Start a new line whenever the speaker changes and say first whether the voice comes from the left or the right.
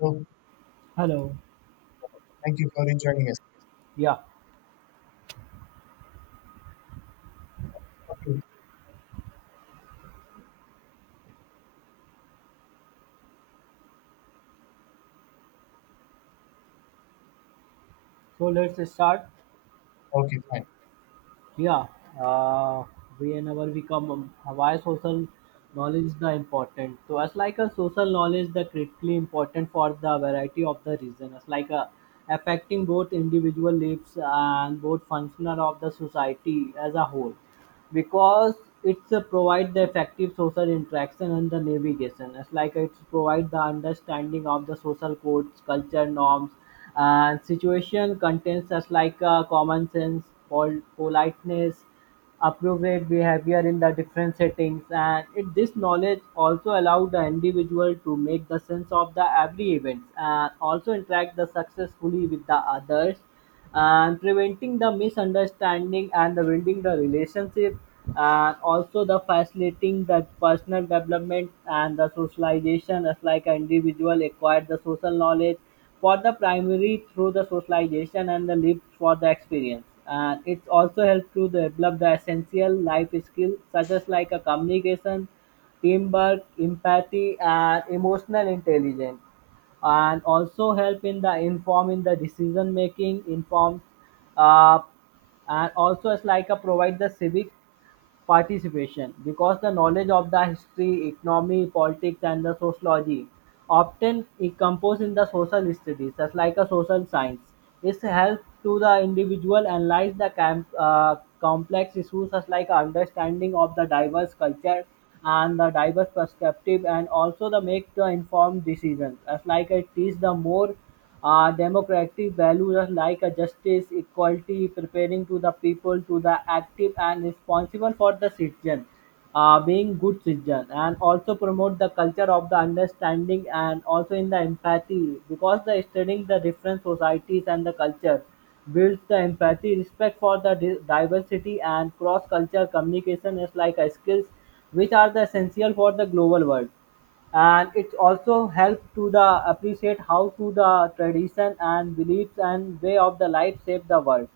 left: So
right: Hello.
left: thank you for joining us.
right: Yeah.
left: Okay,
right: So let's start.
left: okay, fine.
right: Yeah. Uh, whenever we come, why social knowledge is the important. So as like a social knowledge, the critically important for the variety of the reason. As like a affecting both individual lives and both functional of the society as a whole. Because it's provide the effective social interaction and the navigation, it's like it's provide the understanding of the social codes, culture norms and situation contains as like common sense, politeness, appropriate behavior in the different settings, and it, this knowledge also allowed the individual to make the sense of the every events and also interact the successfully with the others and preventing the misunderstanding and the building the relationship, and also the facilitating the personal development and the socialization as like an individual acquired the social knowledge for the primary through the socialization and the lived for the experience, and it also helps to develop the essential life skills such as like a communication, teamwork, empathy and emotional intelligence, and also help in the inform in the decision making inform. uh, and also it's like a provide the civic participation, because the knowledge of the history, economy, politics and the sociology often is composed in the social studies, just like a social science. It helps to the individual analyze the complex issues such like understanding of the diverse culture and the diverse perspective, and also the make the informed decisions as like it is the more democratic values are like justice, equality, preparing to the people, to the active and responsible for the citizen, being good citizen, and also promote the culture of the understanding and also in the empathy, because the studying the different societies and the culture builds the empathy, respect for the diversity, and cross-culture communication is like a skills which are the essential for the global world, and it also helps to the appreciate how to the tradition and beliefs and way of the life shape the world,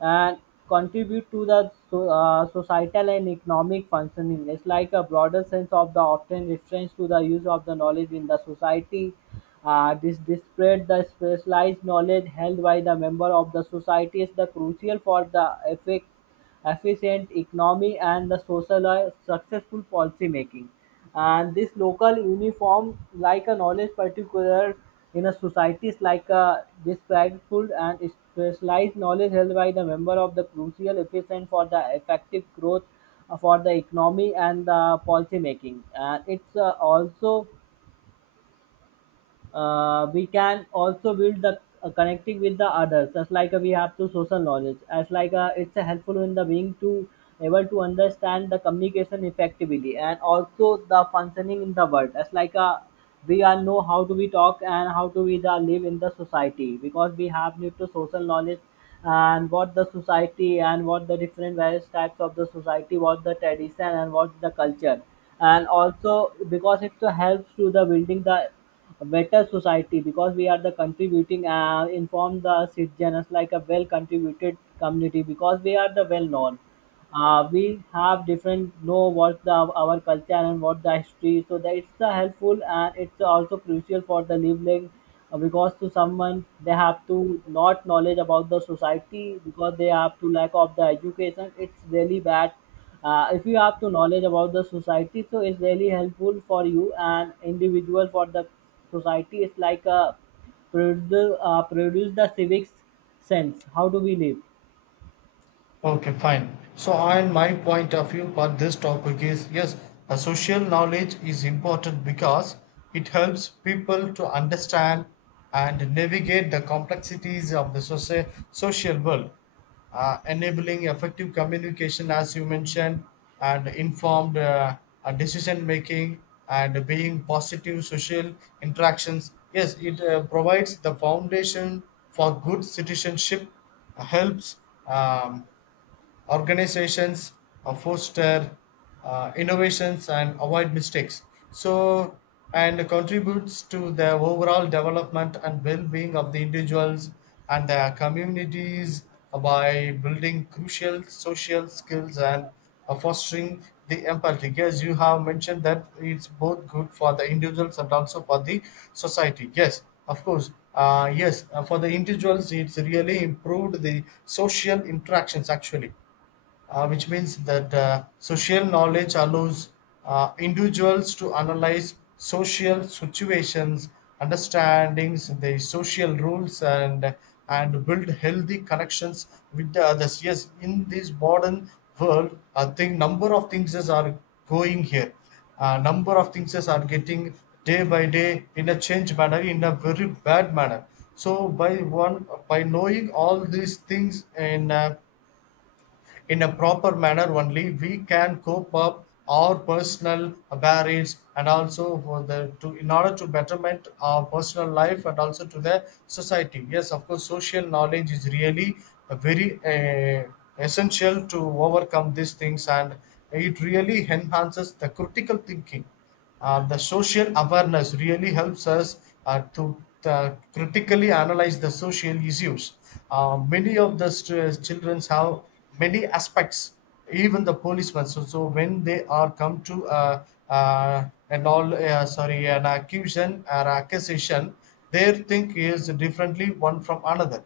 right: and contribute to the societal and economic functioning, it's like a broader sense of the often reference to the use of the knowledge in the society. This disparate the specialized knowledge held by the member of the society is the crucial for the effect efficient economy and the social successful policy making. And this local uniform, like a knowledge particular in a societies, like a respectful and specialized knowledge held by the member of the crucial efficient for the effective growth for the economy and the policy making. And it's also we can also build the connecting with the others, just like we have to social knowledge as like it's helpful in the being to able to understand the communication effectively, and also the functioning in the world as like we are know how to we talk and how to we the live in the society, because we have need to social knowledge, and what the society and what the different various types of the society, what the tradition and what the culture. And also, because it helps to the building the a better society, because we are the contributing inform the citizens like a well contributed community, because we are the well known. We have different know what the our culture and what the history, so that it's the helpful, and it's also crucial for the living, because to someone they have to not knowledge about the society, because they have to lack of the education, it's really bad. If you have to knowledge about the society, so it's really helpful for you and individual for the society, it's like a produce the civics sense how do we live.
left: Okay, fine. So, and my point of view for this topic is yes, a social knowledge is important because it helps people to understand and navigate the complexities of the social world, enabling effective communication, as you mentioned, and informed decision making and being positive social interactions. Yes, it provides the foundation for good citizenship helps um, organizations foster innovations and avoid mistakes, so and contributes to the overall development and well-being of the individuals and their communities by building crucial social skills and fostering the empathy. Yes, you have mentioned that it's both good for the individuals and also for the society. Yes, of course. Yes, for the individuals it's really improved the social interactions actually, which means that social knowledge allows individuals to analyze social situations, understandings, the social rules, and build healthy connections with the others. Yes, in this modern world, I think number of things is are going here. Number of things is are getting day by day in a change manner, in a very bad manner. So by one by knowing all these things and in a proper manner only we can cope up our personal barriers and also for the to in order to betterment our personal life and also to the society. Yes, of course, social knowledge is really a very essential to overcome these things, and it really enhances the critical thinking. The social awareness really helps us to critically analyze the social issues. Many of the children have many aspects, even the policemen. So when they are come to an all sorry an accusation or accusation, their think is differently one from another,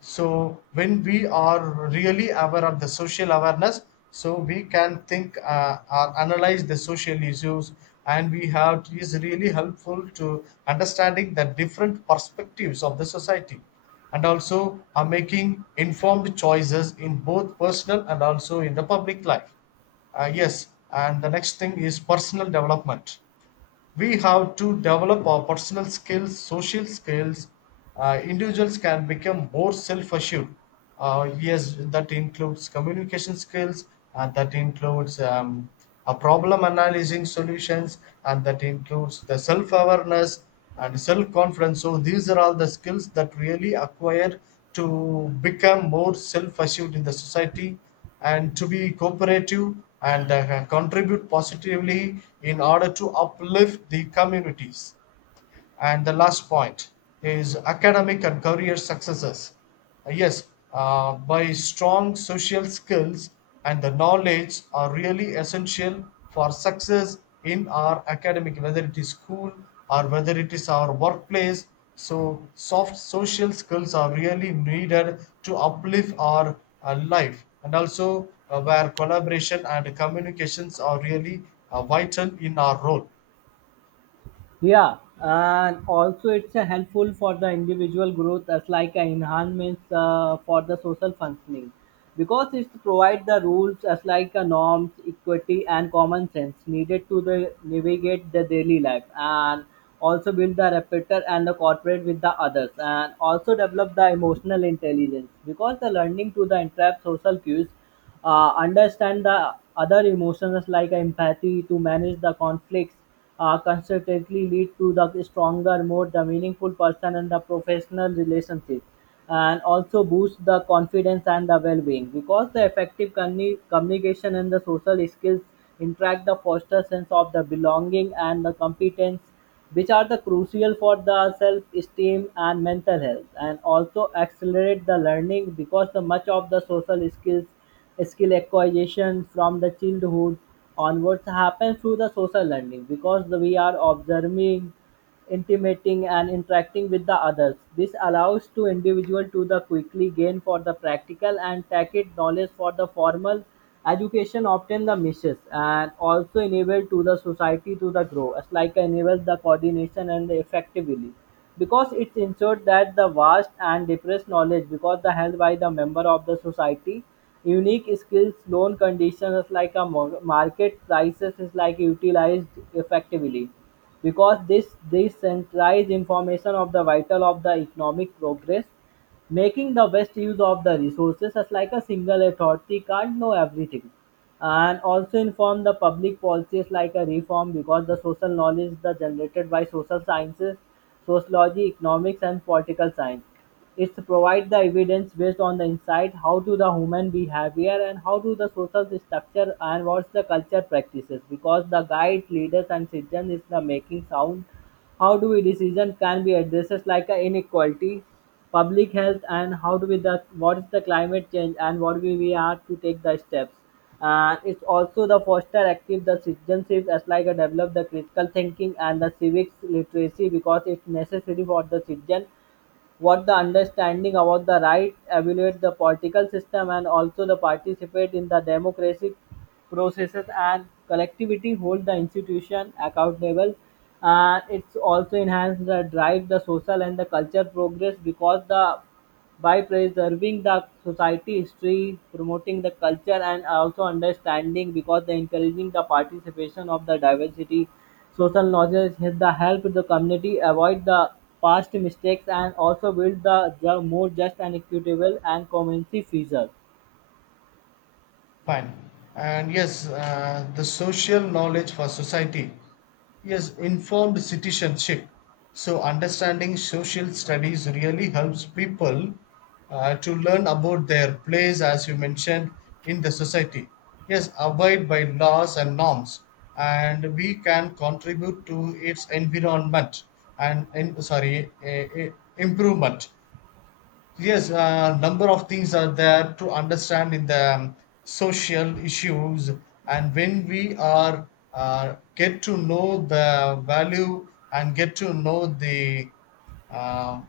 left: so when we are really aware of the social awareness, so we can think or analyze the social issues, and we have is really helpful to understanding the different perspectives of the society and also are making informed choices in both personal and also in the public life. Yes, and the next thing is personal development. We have to develop our personal skills, social skills. Individuals can become more self-assured. Yes, that includes communication skills, and that includes a problem analyzing solutions, and that includes the self-awareness and self-confidence. So these are all the skills that really acquired to become more self-assured in the society and to be cooperative and contribute positively in order to uplift the communities. And the last point is academic and career successes. Yes, by strong social skills and the knowledge are really essential for success in our academic, whether it is school or whether it is our workplace. So, soft social skills are really needed to uplift our life, and also where collaboration and communications are really vital in our role.
right: Yeah, and also it's a helpful for the individual growth as like an enhancement for the social functioning, because it provides the rules as like a norms, equity and common sense needed to the navigate the daily life, and also build the rapport and the cooperate with the others, and also develop the emotional intelligence, because the learning to the interrupt social cues, understand the other emotions like empathy to manage the conflicts, consistently lead to the stronger more the meaningful person and the professional relationship, and also boost the confidence and the well-being, because the effective communication and the social skills interact the foster sense of the belonging and the competence, which are the crucial for the self-esteem and mental health, and also accelerate the learning, because the much of the social skills skill acquisition from the childhood onwards happens through the social learning, because we are observing, intimating and interacting with the others. This allows to individual to the quickly gain for the practical and tacit knowledge for the formal education often the misses, and also enable to the society to the grow as like enables the coordination and the effectively, because it ensured that the vast and depressed knowledge, because the held by the member of the society, unique skills loan conditions like a market prices is like utilized effectively, because this decentralized information of the vital of the economic progress, making the best use of the resources as like a single authority can't know everything. And also inform the public policies like a reform, because the social knowledge is the generated by social sciences, sociology, economics and political science. It provide the evidence based on the insight how to the human behavior and how to the social structure and what's the culture practices, because the guides, leaders and citizens is the making sound, how do we decision can be addressed like a inequality, public health, and how do we the what is the climate change, and what we are to take the steps. And it's also the foster active the citizenship as like a develop the critical thinking and the civics literacy, because it's necessary for the citizen what the understanding about the right evaluate the political system and also the participate in the democratic processes and collectivity hold the institution accountable. And it's also enhance the drive the social and the culture progress, because the by preserving the society history, promoting the culture and also understanding, because the encouraging the participation of the diversity, social knowledge has the help the community avoid the past mistakes and also build the more just and equitable and cohesive future.
left: Fine. And yes, the social knowledge for society. Yes, informed citizenship. So, understanding social studies really helps people to learn about their place, as you mentioned, in the society. Yes, abide by laws and norms, and we can contribute to its environment and sorry, improvement. Yes, a number of things are there to understand in the social issues. And when we are get to know the value and get to know the uh,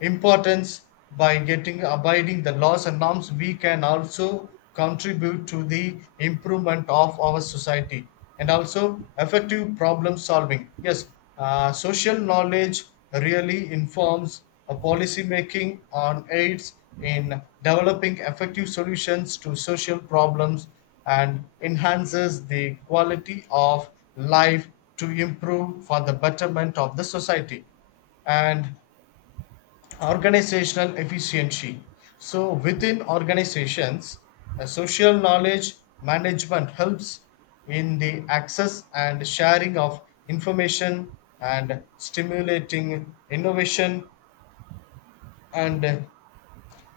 left: importance by getting abiding the laws and norms, we can also contribute to the improvement of our society and also effective problem solving. Yes, social knowledge really informs a policy making on aids in developing effective solutions to social problems and enhances the quality of life to improve for the betterment of the society, and organizational efficiency. So within organizations, social knowledge management helps in the access and sharing of information and stimulating innovation and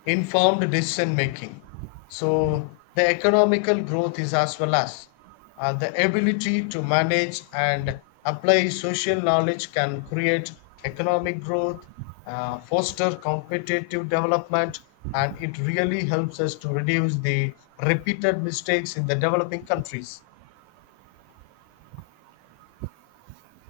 left: informed decision making. So the economical growth is as well as the ability to manage and apply social knowledge can create economic growth, foster competitive development, and it really helps us to reduce the repeated mistakes in the developing countries.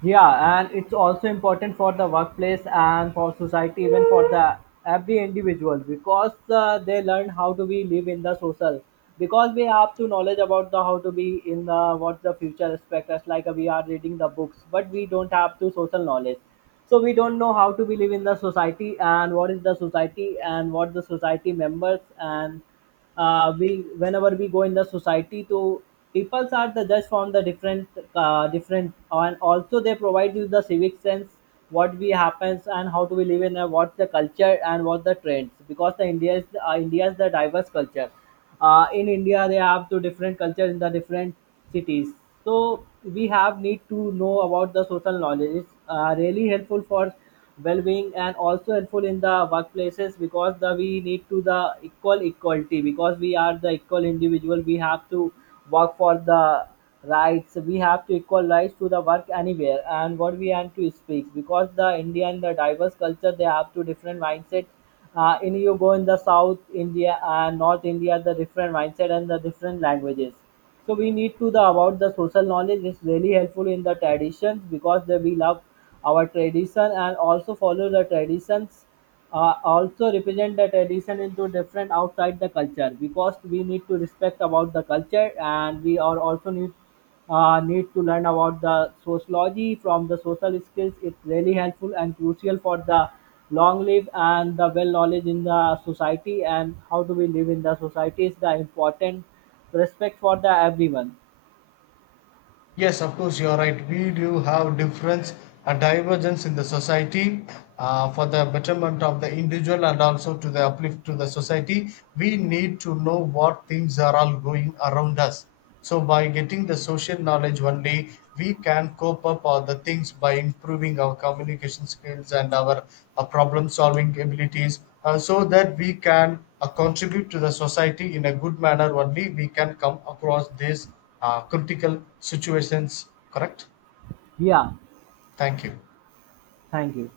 right: Yeah, and it's also important for the workplace and for society, even for the every individual, because they learn how to be live in the social. Because we have to knowledge about the how to be in the what the future expect us, like we are reading the books, but we don't have to social knowledge. So we don't know how to be live in the society, and what is the society and what the society members, and we whenever we go in the society to peoples are the judge from the different different, and also they provide you the civic sense what we happens and how do we live in a, what's the culture and what the trends, because the india is the diverse culture. In india they have two different culture in the different cities. So we have need to know about the social knowledge. It's really helpful for well-being and also helpful in the workplaces, because the we need to the equality, because we are the equal individual. We have to work for the rights. We have to equal rights to the work anywhere and what we want to speak, because the Indian the diverse culture they have two different mindset. In you go in the south india and north india the different mindset and the different languages, so we need to the about the social knowledge is really helpful in the traditions, because the, we love our tradition and also follow the traditions. Also represent the tradition into different outside the culture, because we need to respect about the culture, and we are also need need to learn about the sociology from the social skills, it's really helpful and crucial for the long live and the well knowledge in the society, and how do we live in the society is the important, respect for the everyone.
left: Yes, of course, you are right. We do have difference, a divergence in the society for the betterment of the individual and also to the uplift to the society. We need to know what things are all going around us. So, by getting the social knowledge only, we can cope up all the things by improving our communication skills and our problem solving abilities, so that we can contribute to the society in a good manner only. We can come across this critical situations, correct?
right: Yeah,
left: Thank you.
right: thank you.